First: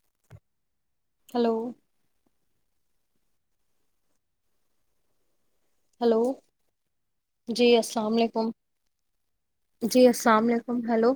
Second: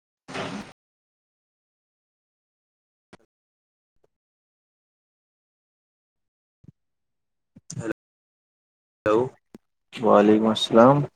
[inaudible] Hello hello جی السلام علیکم ہلو جی السلام علیکم ہیلو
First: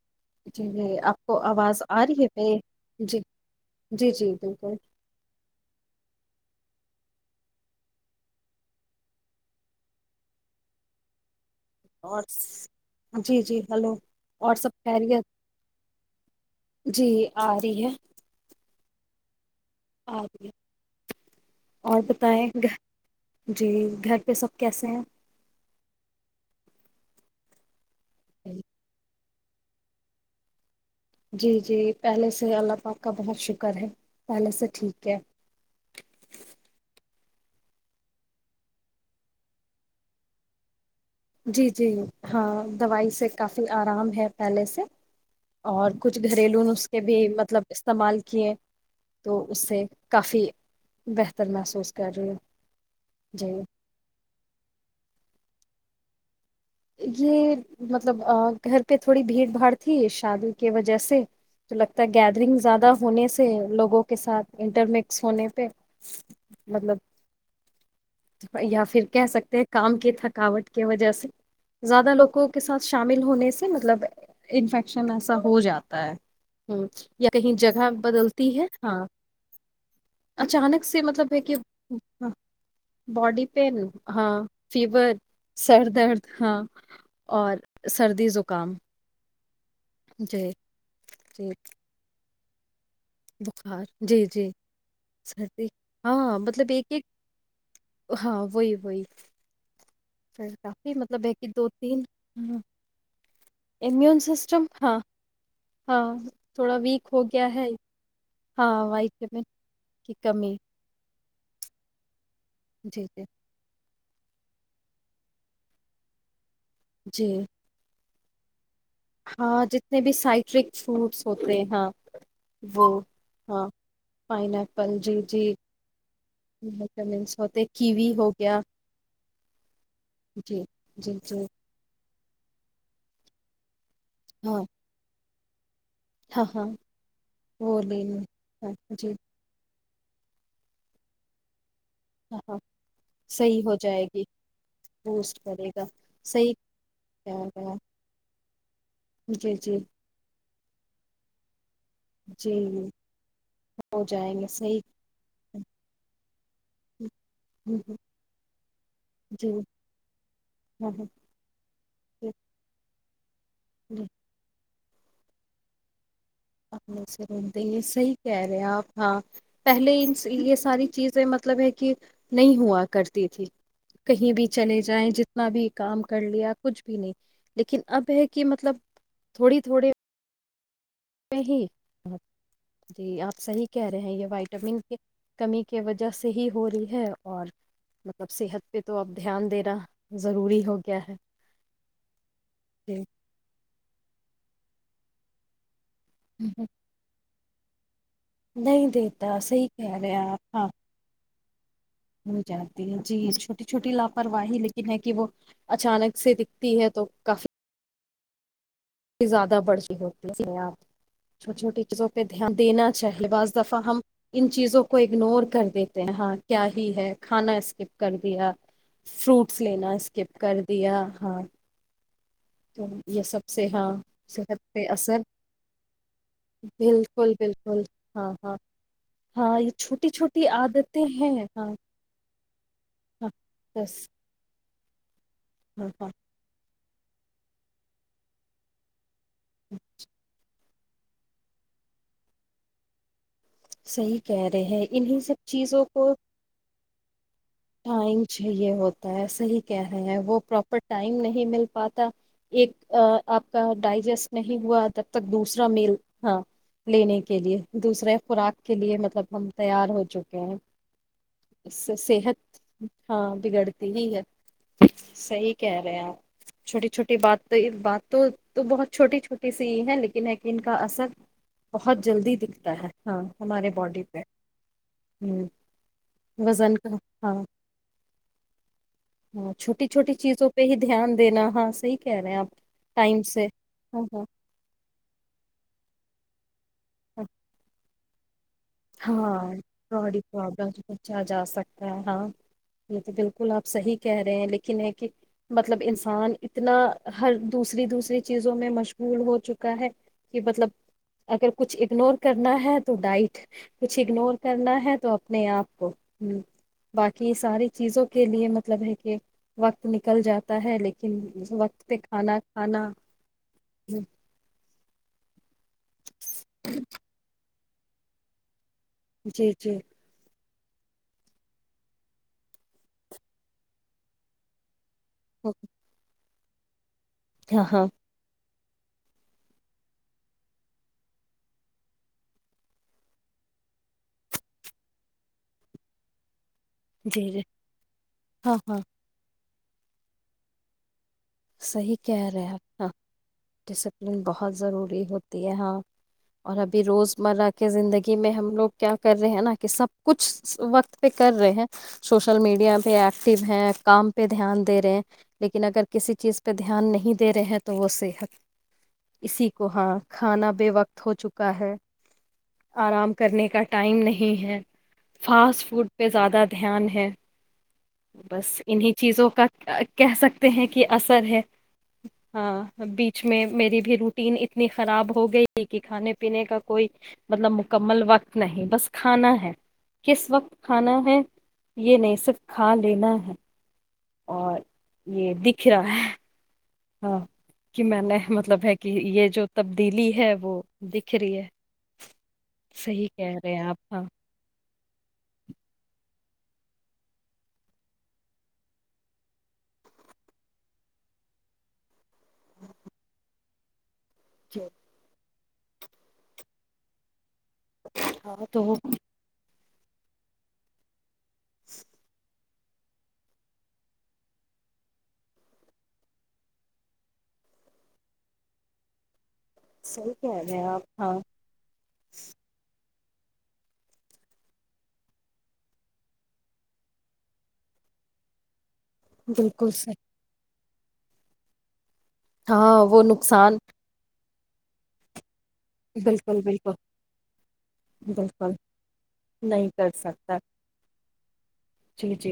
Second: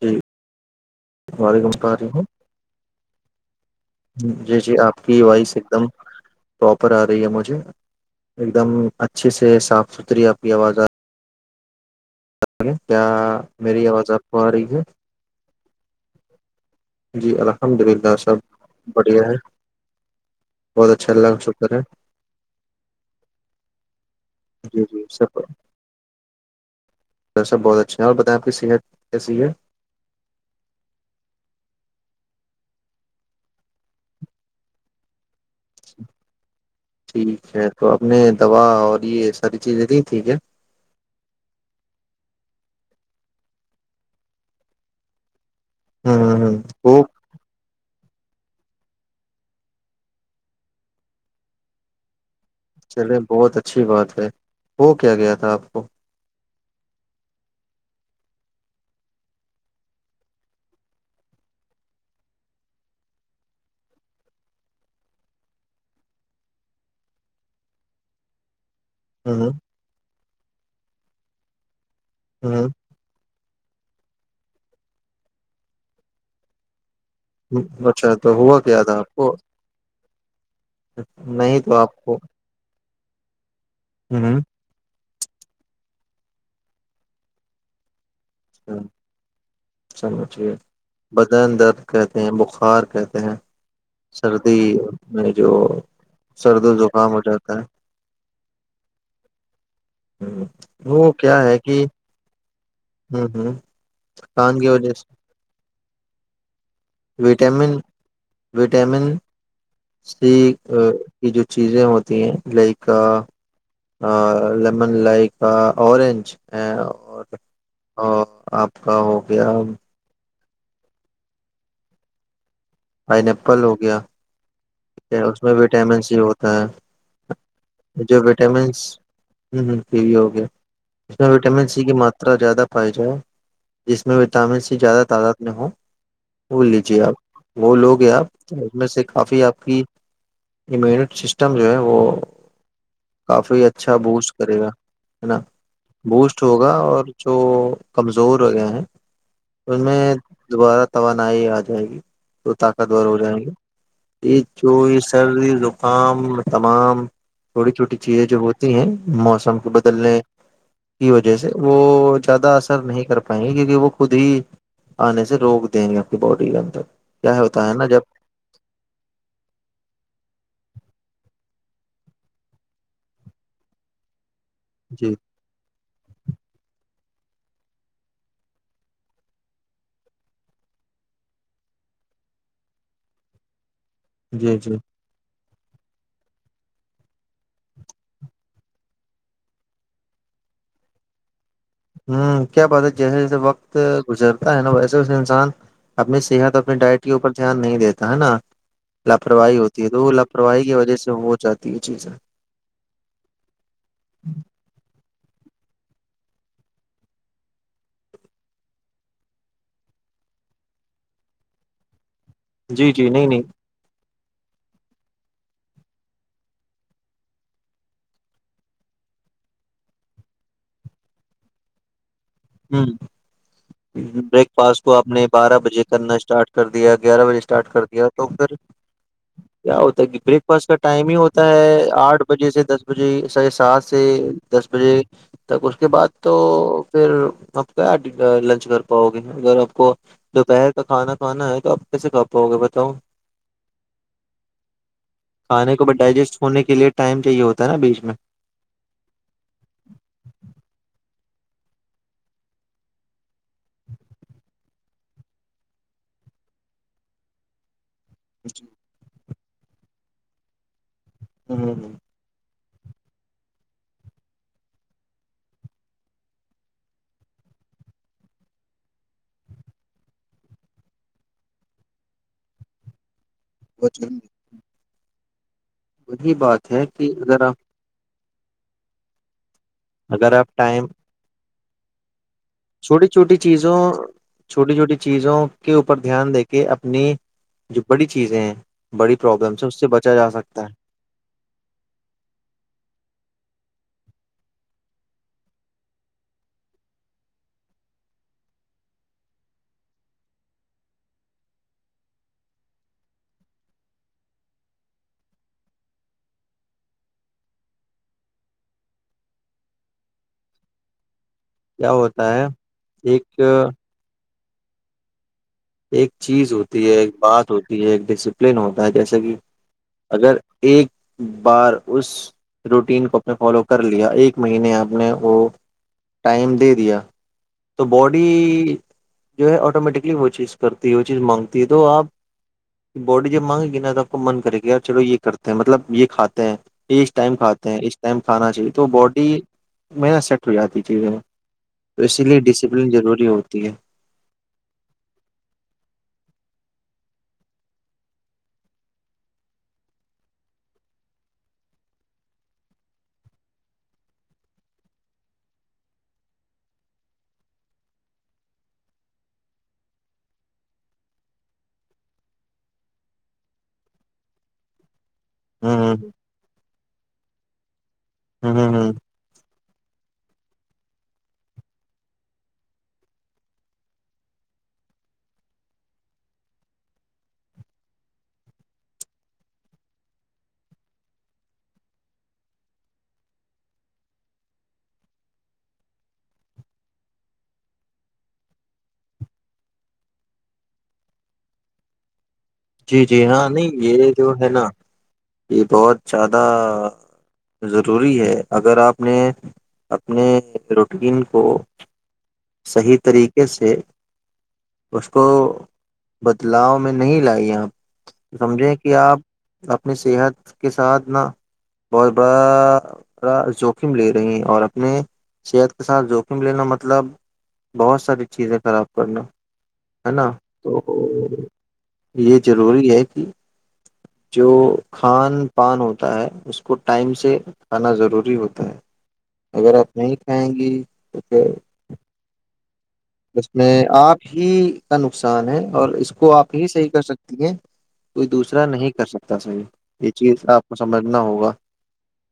جی [inaudible] آپ کو وعلیکم آواز آ رہی السلام ہے پ جی جی جی آپ کی وائس ایک دم پراپر آ رہی ہے مجھے ایک دم اچھے سے صاف ستھری آپ کی آواز آ اور کیا جی جی میری ہلو آواز آپ کو آ اور رہی سب ہے خیریت جی آ الحمد رہی ہے للہ سب بڑھیا ہے آ گ بہت اچھا اللہ کا شکر ہے اور بتائیں گ جی گھر پہ سب جی کیسے ہیں جی سر سا بہت اچا اچھا اور بتائ آپ کی صحت کیسی ہے جی جی پہلے سے اللہ پاک کا بہت شکر ہے پہلے سے ٹھیک ہے ٹھیک ہے تو آپ نے دوا اور یہ ساری چیزیں تھ تھییک ہے جی جی ہاں دوائی سے کافی آرام ہے پہلے سے اور ہ کچھ ہ گھریلو نس کے وہ بھی مطلب استعمال کیے تو اس سے کافی بہتر محسوس کر رہی ہے چلے بہت اچھی بات ہے وہ کیا گیا تھا آپ ا یہ مطلب گھر پہ تھوڑی بھیڑ بھاڑ تھی شادی کی وجہ سے تو لگتا ہے گیدرنگ زیادہ ہونے سے لوگوں کے ساتھ انٹر مکس ہونے پہ مطلب یا پھر کہہ ہ سکتے ہیں کام کے تھک تھکاوٹ کی وجہ سے زیادہ لوگوں کے ہ ساتھ شامل ہونے سے مطلب انفیکشن ایسا ہو جاتا ہے یا کہیں جگہ اچھا تو بدلتی ہوا ہے کیا تھا ہاں آپ کو اچانک سے مطلب ہے کہ نہیں تو آپ کو ہ باڈی پین ہاں ہ فیور سرد ارد ہاں اور سردی زکام چلو ٹھ جی ہے جی بدن درد کہتے ہیں ب فار بخار جی جی میں سر جو ہاں سرد مطلب و ایک ایک زکام ہو جاتا ہاں وہی وہی ہ وہ کیا ہے کہ ہوں ہوں ہوں کان کی وجہ ہاں سے ہاں تھوڑا ویک ہو گیا ہے وٹامن ہاں وائ وٹامن میں کی کمی یہ جو چیزیں ہوتی ہیں ل کا جی جی ہ لیمن لائک اورورنج جی ا آپ کا ہو گیا اسٹرک فوڈس ہوتے ہ وہ ہاں فائن آرٹ ہے اس میں وٹامن سی ہوتا وٹامنس ہوتے ہے کیوی جو ہو گیا وٹامن ہ پ وی ہو گیا جی جی اس میں جی وٹامن سی ماترا زیادہ پے جس میں وٹامن ہاں سی زیادہ تعداد نوں ہاں ہاں بول لیجے آپ وہ لوگ ہیں لینی آپ ہاں اس میں سے جی کافی آپ امیونٹی سسٹم جو ہے وہ ہاں ہاں صحیح کافی ہو اچھا جائے گی بوسٹ کرے گا ہے بوسٹ نا کرے گا بوسٹ صحیح ہوگا اور جو کیا گیا کمزور ہو گئے ہیں جی جی ان میں دوبارہ توانائی آ جائے گی جی تو طاقتور ہو جائیں ہو گے جائیں یہ گے صحیح جو یہ سردی زکام تمام چھوٹی چھوٹی چیزیں جو ہوتی ہیں جی موسم کو بدلنے ہاں ہاں کی وجہ سے وہ جی زیادہ اثر نہیں کر پات کہ کہ کہ وہ جی خودی آنے سے روک دیں گا اپنے سے رتے ہیں صحیح کہہ رہے آپ ہاں پہلے یہ ساری چیزیں مطلب ہے کہ نہیں ہوا کرتی تھی کہیں بھی چلے جائیں جی جتنا بھی کام کر لیا کچھ بھی نہیں لیکن اب ہے کہ مطلب تھوڑی تھوڑی ہی جی آپ صحیح کہہ رہے ہیں یہ جی جی وائٹامن کے کمی کی وجہ سے ہی ہو رہی ہے اور مطلب صحت پہ تو اب دھیان دینا ضروری ہو گیا ہے ہوں کیا بات ہے جی جیسے جیسے وقت گزرتا ہے نا بھائی ج انسان اپنی صحت اور اپنی ڈائٹ کے اوپر دھیان نہیں دیتے ہے نا نہیں دیتا لاپروی صحیح ہوتی ہے کہہ تو رہے وہ ہیں آپ لاپرواہی ہاں کی وجہ سے وہ چاہ ہو جاتی ہے جی چھوٹی چھوٹی لاپرواہی لیکن ہے کہ وہ اچانک سے دکھتی ہے تو کافی زیادہ بڑھتیی ہوتی ت چھوٹی چھوٹی چیزوں پہ دھیان دینا جی جی نہیں چاہے نہیں بعض دفعہ ہم ان چیزوں کو اگنور کر دیتے ہیں ہاں کیا ہی ہے کھانا اسکپ کر دیا فروٹس لینا اسکپ کر دیا ہاں ہ تو یہ سب سے ہاں بریک صحت فاسٹ پہ کو آپ اثر نے بارہ بجے کرنا اسٹارٹ کر دیا گیارہ بالکل بجے اسٹارٹ بالکل کر دیا تو ہاں ہاں پھر ہاں یہ کیا ہوتا ہے چھوٹی کہ بریک چھوٹی فاسٹ کا عادتیں ٹائم ہی ہیں ہوتا ہاں ہے آٹھ بجے سے دس بجے ہاں س سات بس سے دس ا [unintelligible] تک اس کے ہاں ہاں بعد تو پھر آپ کیا لنچ کر پاؤ گے اگر آپ کو دوپہر کا کھانا کھانا ہے تو آپ کیسے کھا پاؤ گے بتاؤ صحی کہہ رہے ہیں انہیں سب کھانے چیزوں کو ڈائجسٹ ہونے کے لیے ٹائم چاہیے ہوتا ہے نا بیچ میں ٹائم چاہیے ہوتا ہے صحیح کہہ رہے ہیں وہ پراپر ٹائم نہیں مل پاتا ایک آپ کا ڈائجسٹ نہیں ہوا تب تک دوسرا میل ہاں لینے کے لیے دوسرے خوراک جی کے لیے مطلب ہم تیار ہو چکے ہیں ہوں ہ صحت ہاں بگڑتی ہی ہے صحی کہہ رہے آپ چھوٹی چھوٹی بات تو بات تو تو بہت چھوٹی چھوٹی سی یہ ہے لیکن یہ کہ ان کا اثر بہت جلدی دکھتا ہے ہاں ہمارے بہت باڈی پہ ضروری ہوں وہی بات ہے کہ اذیرا ہوں چھوٹی چھوٹی آپ چیزوں پہ ہی ٹائم دھیان دینا صحی کہہ رہے ہیں آپ چھوٹی ٹائم چھوٹی سے چیزوں ہاں ہاں چھوٹی چھوٹی چیزوں کے اوپر دھیان دیکھ کہ اپنی جو بڑی چیزیں ہیں بڑی ہاں پرابلمس ہے اس سے بچا پرڈی جا سکتا پرلم ہے پوچا جا سکتا ہے ہاں یہ تو بالکل آپ صحیح کہہ رہے ہیں لیکن یہ کہ مطلب انسان اتنا ہر دوسری دوسری چیزوں میں مشغول ہو چکا ہے کہ مطلب اگر کچھ اگنور کرنا ہے تو ڈائٹ کچھ اگنور کرنا ہے تو اپنے آپ کو ہ باقی ساری چیزوں کے لیے مطلب ہے کہ وقت نکل جاتا ہے لیکن وقت کیا پ ہوتا کھانا ہے کھانا ایک ایک ہ ایک چیز ہوتی ہے ایک بات ہوتی یہ ایک ڈسپلن ہو ت جسکے جی جی اگر [unintelligible] ایک بار اس روٹین کو اپنے فالو کر لیا ایک مہینے آپ [unintelligible] ج نے وہ [unintelligible] ٹائم دے دیا ہاں [unintelligible] تو ہاں باڈی [unintelligible] جو ہے آٹومیٹکلی وہ چیز [unintelligible] کرتی ہے وہ چیز مانگتی ہے تو آپ باڈی جب مانگے گی نا تو آپ کو من کرے گی یار چلو یہ کرتے ہیں مطلب یہ کھاتے ہیں اس جی ٹائم جی کھاتے ہیں اس ٹائم کھانا ہاں چاہیے ہاں تو باڈی [unintelligible] محنت سیٹ ہو جاتی چیزیں [unintelligible] صحیح اسی کہہ لیے رہے آپ ہ ڈسپلن ضروری ہوتی ہے ڈسپلن بہت ضروری ہوتی ہے ہا [unintelligible] اور ابھی روزمرہ کے زندگی میں ہم لوگ کیا کر رہے ہیں نا کہ سب کچھ وقت پہ کر رہے ہیں سوشل میڈیا پہ ایکٹیو ہے کام پہ دھیان دے رہے ہیں لیکن اگر کسی چیز پہ دھیان نہیں دے رہے ہیں تو وہ صحت اسی کو ہاں کھانا بے وقت ہو چکا ہے آرام کرنے کا ٹائم نہیں ہے [unintelligible] ہ فاسٹ فوڈ پہ ہ زیادہ [unintelligible] دھیان ہے بس ہ ہ انیں چیزوں کا [unintelligible] کہہ سکتے ہیں کہ [unintelligible] کی اثر ہے ہ بیچ میں میری بھی روٹین اتنی خراب ہو گئی کہ کھانے پینے کا کوئی مطلب مکمل وقت نہیں بس کھانا ہے کس وقت کھانا ہے یہ نہیں صرف کھا لینا ہے [unintelligible] اور یہ دکھ رہا ہے [unintelligible] ہاں کہ میں نے مطلب ہے کہ یہ جو تبدیلی ہے وہ دکھ رہی ہے [unintelligible] جی صحیح جی کہہ ہاں رہے ہیں نہیں آپ یہ ہاں جو ہے نا [unintelligible] یہ بہت زیادہ ضروری ہے اگر آپ نے اپنے روٹین کو [unintelligible] صحیح طریقے سے [unintelligible] جو اسس کو [unintelligible] بدلاؤ میں نہیں لائییا [unintelligible] تھا تو سمجھیں کہ آپ [unintelligible] اپنی صحت کے ساتھ نہ [unintelligible] بہت بہت [unintelligible] جوخم لے رہی ہیں اور اپنے صحت کے ساتھ جوخم لینا مطلب بہت ساری چیزیں خراب کرنا [unintelligible] ہے صحیح نا کہہ رہے ہیں تو آپ ہاں یہ ضروری ہے جو کھوان پان ہوتا ہے اس کو ٹائم سے کھانا ضروری ہوتا ہے بالکل اگر صحیح آپ نہیں کھائیں گی [unintelligible] ہاں وہ جس نقصان میں آپ ہی کا نقصان ان ہے اور اس کو بالکل آپ ہی بالکل صحیح کر سکتی ہیں کوئی بالکل دوسرا نہیں کر سکتا صحیح نہیں کر یہ سکتا چیز آپ کو سمجھ انا ہوگا جی جی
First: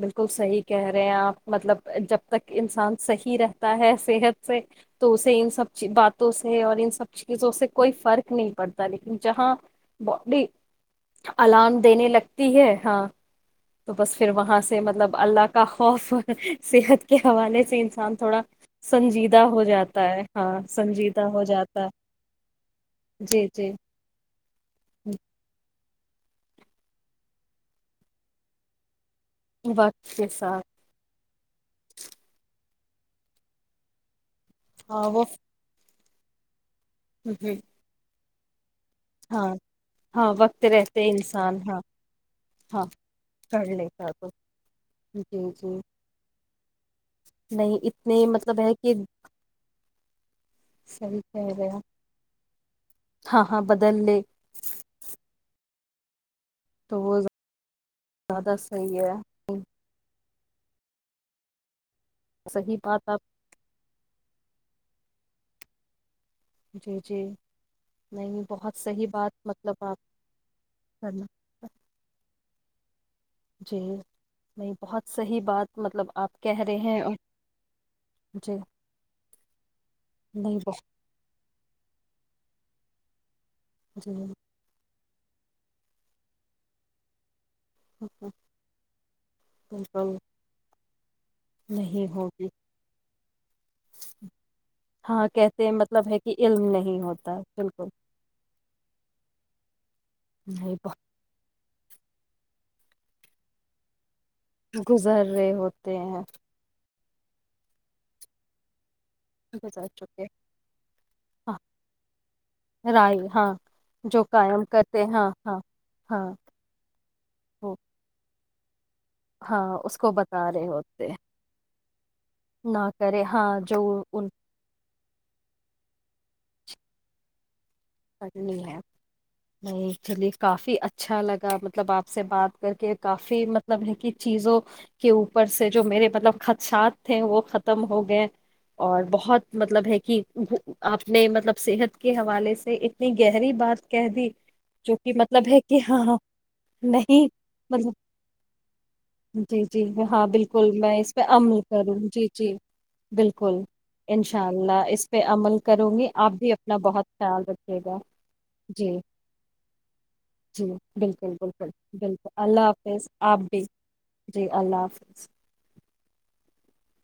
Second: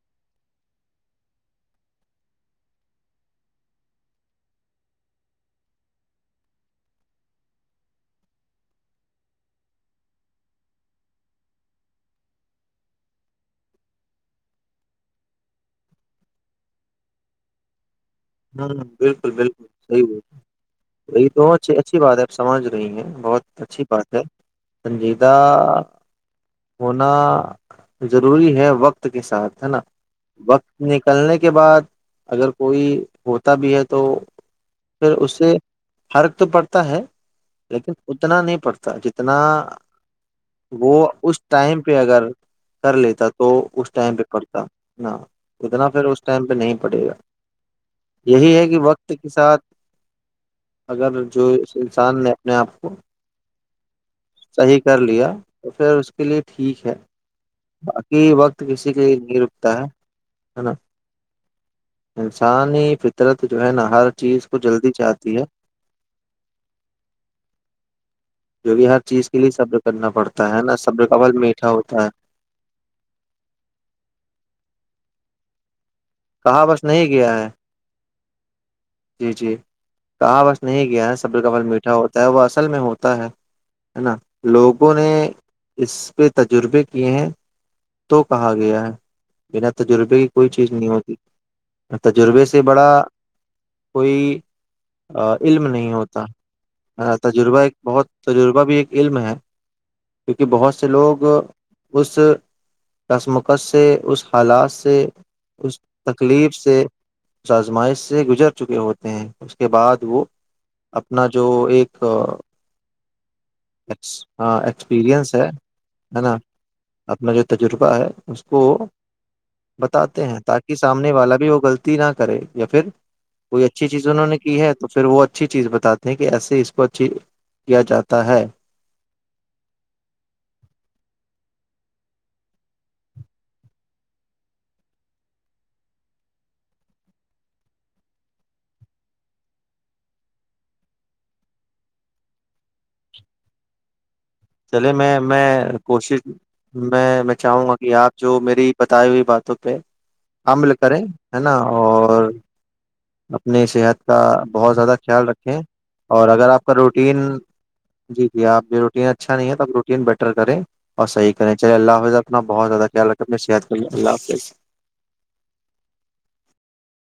بالکل صحیح کہہ رہے ہیں آپ مطلب جب تک انسان صحیح رہتا ہے صحت سے تو اسے ان سب باتوں سے اور ان سب چیزوں سے کوئی فرق نہیں پڑتا لیکن جہاں باڈی اللام دینے لگتی ہے ہاں تو بس پھر وہاں سے مطلب اللہ کا خوف صحت کے حوالے سے انسان تھوڑا ہوں بالکل سنجیدہ ہو بالکل صحیح جاتا ہے ہاں ب سنجیدہ یہی ہو تو اچ جاتا اچھی بات ہے ا سمجھ رہی ہیں بہت جی جی اچھی بات ہے سنجیدہ ہونا ضروری ہے وقت کے ساتھ ہے نا وقت کے ساتھ وقت نکلنے کے بعد اگر کو کوئی ہوتا بھی ہے تو ہاں پھر وہ اسے فرق ہوتا ہے لیکن اتنا نہیں پڑتا جتنا ہاں ہاں وقت وہ رہتے اس انسان ٹائم ہاں پہ اگر ہاں کر لیتا تو کر اس لیتا ٹائم پہ تو پڑتا نہ جی جی اتنا پھر اس ٹائم پہ نہیں پڑے گا نہیں اتنے یہی مطلب ہے کہ وقت کے ساتھ صحیح اگر جو کہہ رہے ہیں انسان نے اپنے اپ کو ہاں ہاں بدل لے صحیح کر لیا تو پھر اس کے لیے ٹھیک ہے تو وہ باقی زیادہ وقت کسی صحیح کے لیے نہیں ہے رکتا ہے ان کی رپورٹ ہے نا انسان صحیح ہی بات آپ فطرت جو ہے نا ہر چیز کو جلدی چاہتی ہے جی جی نہیں جو بہت بھی ہر صحیح چیز بات کے لیے سب نے مطلب آپ کرنا پڑتا ہے نا سب کرنا قبل میٹھا ہوتا ہے جی بہت صحیح بات مطلب اپ کہہ کہا رہے بس ہیں نہیں گیا ہے جی جی جی ہاں بس نہیں گیا صبر کور میٹھا ہوتا ہے وہ اصل میں ہو تا ہے [inaudible] ہے بہت جی نا لوگ بولے اس پہ تجربے کیے ہیں تو کہا گیا ہے میرا بالکل تجربے کی کوئی چیز نہیں ہوتی نہیں تجربے ہوگی سے بڑا کوئی ہاں کہتے علم ہیں نہیں مطلب ہے کہ علم نہیں ہوتا ہوتا تجربہ ایک بالکل بہت تجربہ بھی ایک علم ہے کیونکہ بہت سے نہیں لوگ اس کسمکش سے اس حالات سے گزر رہے اس ہوتے ہیں تکلیف سے آزمائش سے گزر چکے ہو اس کے گزر بعد چکے وہ اپنا جو ہاں ایک رائے ہاں جو ہاں قائم کرتے ہاں ایکسپیرینس ہے ہاں ہاں نا اپنا جو وہ تجربہ ہے تو ہاں اس کو بتاتے ہیں بتا رہے تاکہ ہوتے سامنے والا بھی وہ غلطی نہ کرے یا پھر نہ کرے ہاں کوئی جو اچھی چیز انہوں ان نے کی ہے تو پھر وہ اچھی چیز بتاتے ہیں سے اس پچ کیا جاتا ہے نہیں چلی کافی اچھا لگا مطلب آپ سے بات کر کے کافی مطلب ہے کہ چیزوں کے اوپر سے جو میرے مطلب خدشات تھے وہ ختم ہو گئے اور بہت مطلب ہے کہ اپنے مطلب صحت کے حوالے سے اتنی گہری بات کہہ دی چلے جو میں کہ میں مطلب ہے کہ ہاں کوشش میں نہیں میں چاہوں گا مطلب کہ آپ جو میری بتائی ہوئی باتوں جی پہ جی ہاں بالکل عمل میں کریں اس پہ ہے نا عمل کروں گی۔ جی اور جی بالکل اپنی صحت کا انشاء بہت اللہ زیادہ اس پہ خیال عمل رکھیں کروں گی اور اگر بھی آپ کا اپنا بہت روٹین خیال رکھیے گا جی جی آپ جو روٹین اچھا نہیں ہے تو روٹین بیٹر کریں جی اور صحیح بالکل کریں بالکل چلے اللہ حافظ بالکل اپنا بہت اللہ زیادہ حافظ خیال رکھیں اپنی آپ بھی صحت کے لیے اللہ جی حافظ اللہ حافظ